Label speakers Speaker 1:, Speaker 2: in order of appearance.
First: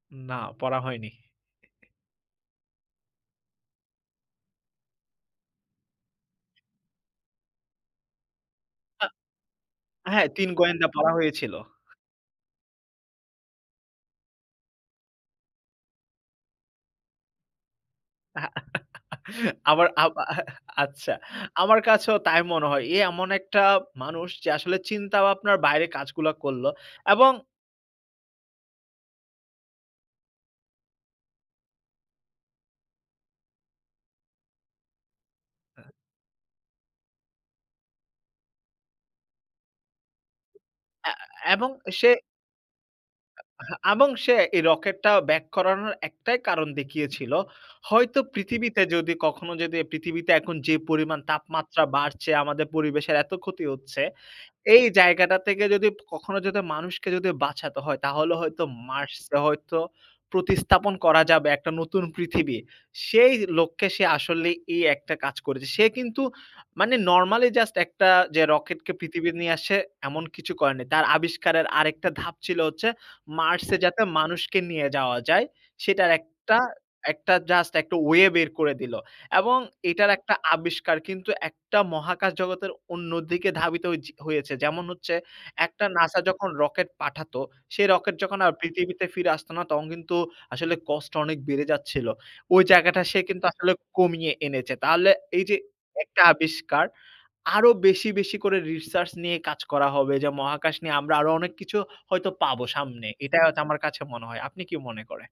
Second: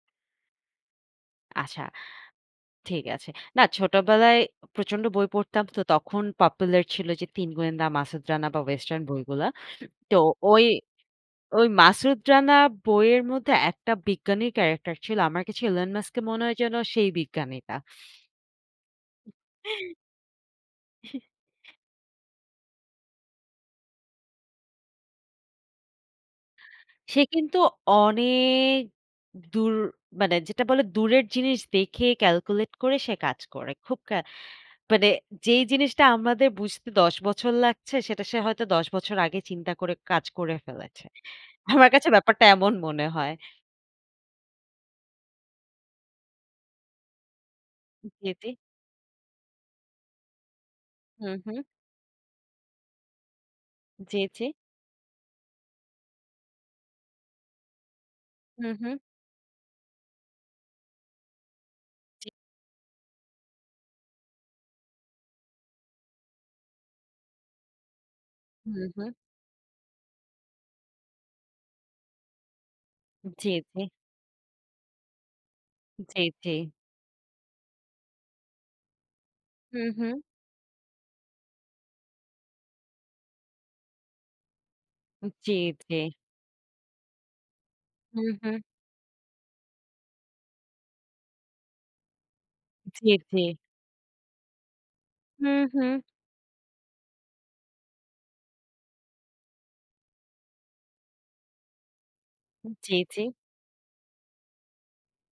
Speaker 1: না পড়া হয়নি।
Speaker 2: আচ্ছা, ঠিক আছে। না, ছোটবেলায় প্রচণ্ড বই পড়তাম, তো তখন popular ছিল যে, 'তিন গোয়েন্দা', 'মাসুদ রানা' বা western
Speaker 1: আ
Speaker 2: বইগুলা। তো
Speaker 1: হ্যাঁ, '৩
Speaker 2: ওই,
Speaker 1: গোয়েন্দা' পড়া হয়েছিল।
Speaker 2: ওই 'মাসুদ রানা' বইয়ের মধ্যে একটা বিজ্ঞানী character ছিল, আমার কাছে Elon Musk-কে মনে হয় যেন সেই বিজ্ঞানীটা।
Speaker 1: হ্যাঁ, আমার আব আচ্ছা, আমার কাছেও তাই মনে হয়। এ এমন একটা মানুষ যে, আসলে চিন্তা ভাবনার বাইরে কাজগুলা করলো
Speaker 2: সে
Speaker 1: এবং
Speaker 2: কিন্তু অনেক দূর, মানে যেটা বলে দূরের জিনিস দেখে calculate করে সে কাজ করে। খুব ক্যা মানে, যেই জিনিসটা আমাদের বুঝতে ১০ বছর লাগছে, সেটা সে হয়তো ১০ বছর আগে চিন্তা করে কাজ করে ফেলেছে।
Speaker 1: অ্যা এবং
Speaker 2: আমার কাছে
Speaker 1: সে
Speaker 2: ব্যাপারটা এমন মনে হয়।
Speaker 1: আ এবং সে এই রকেটটা ব্যাক করানোর একটাই কারণ দেখিয়েছিল। হয়তো
Speaker 2: জি, জি।
Speaker 1: পৃথিবীতে যদি কখনো যদি পৃথিবীতে এখন যে পরিমাণ
Speaker 2: হুম, হুম।
Speaker 1: তাপমাত্রা বাড়ছে, আমাদের পরিবেশের এত ক্ষতি হচ্ছে
Speaker 2: জি, জি।
Speaker 1: এই জায়গাটা থেকে যদি কখনো যদি মানুষকে যদি বাঁচাতে হয় তাহলে হয়তো
Speaker 2: হুম, হুম।
Speaker 1: Mars এ হয়তো প্রতিস্থাপন করা যাবে একটা নতুন
Speaker 2: জি।
Speaker 1: পৃথিবীর। সেই লক্ষ্যে সে আসলেই এই একটা কাজ করেছে। সে কিন্তু মানে normally just একটা যে,
Speaker 2: হুম,
Speaker 1: রকেটকে
Speaker 2: হুম।
Speaker 1: পৃথিবীতে নিয়ে আসছে এমন কিছু করেনি। তার আবিষ্কারের আরেকটা ধাপ ছিল হচ্ছে
Speaker 2: জি,
Speaker 1: Mars-এ
Speaker 2: জি।
Speaker 1: যাতে মানুষকে নিয়ে যাওয়া যায়, সেটার
Speaker 2: জি, জি।
Speaker 1: একটা just একটা way বের করে দিল এবং
Speaker 2: হুম,
Speaker 1: এটার
Speaker 2: হুম।
Speaker 1: একটা আবিষ্কার কিন্তু একটা মহাকাশ জগতের অন্যদিকে ধাবিত হ হয়েছে। যেমন হচ্ছে
Speaker 2: জি,
Speaker 1: একটা
Speaker 2: জি।
Speaker 1: N-A-S-A যখন রকেট পাঠাত, সে রকেট
Speaker 2: হুম,
Speaker 1: যখন আর
Speaker 2: হুঁ।
Speaker 1: পৃথিবীতে ফিরে আসত না তখন কিন্তু আসলে cost অনেক বেড়ে যাচ্ছিল। ওই জায়গাটা
Speaker 2: জি,
Speaker 1: সে কিন্তু
Speaker 2: জি।
Speaker 1: আসলে কমিয়ে এনেছে। তাহলে এই যে
Speaker 2: হুম, হুম।
Speaker 1: একটা আবিষ্কার আরো বেশি, বেশি করে research নিয়ে কাজ করা হবে, যা মহাকাশ নিয়ে আমরা আরো অনেক কিছু হয়তো পাব
Speaker 2: জি,
Speaker 1: সামনে।
Speaker 2: জি।
Speaker 1: এটাই হয়তো আমার কাছে মনে হয়। আপনি কি মনে করে?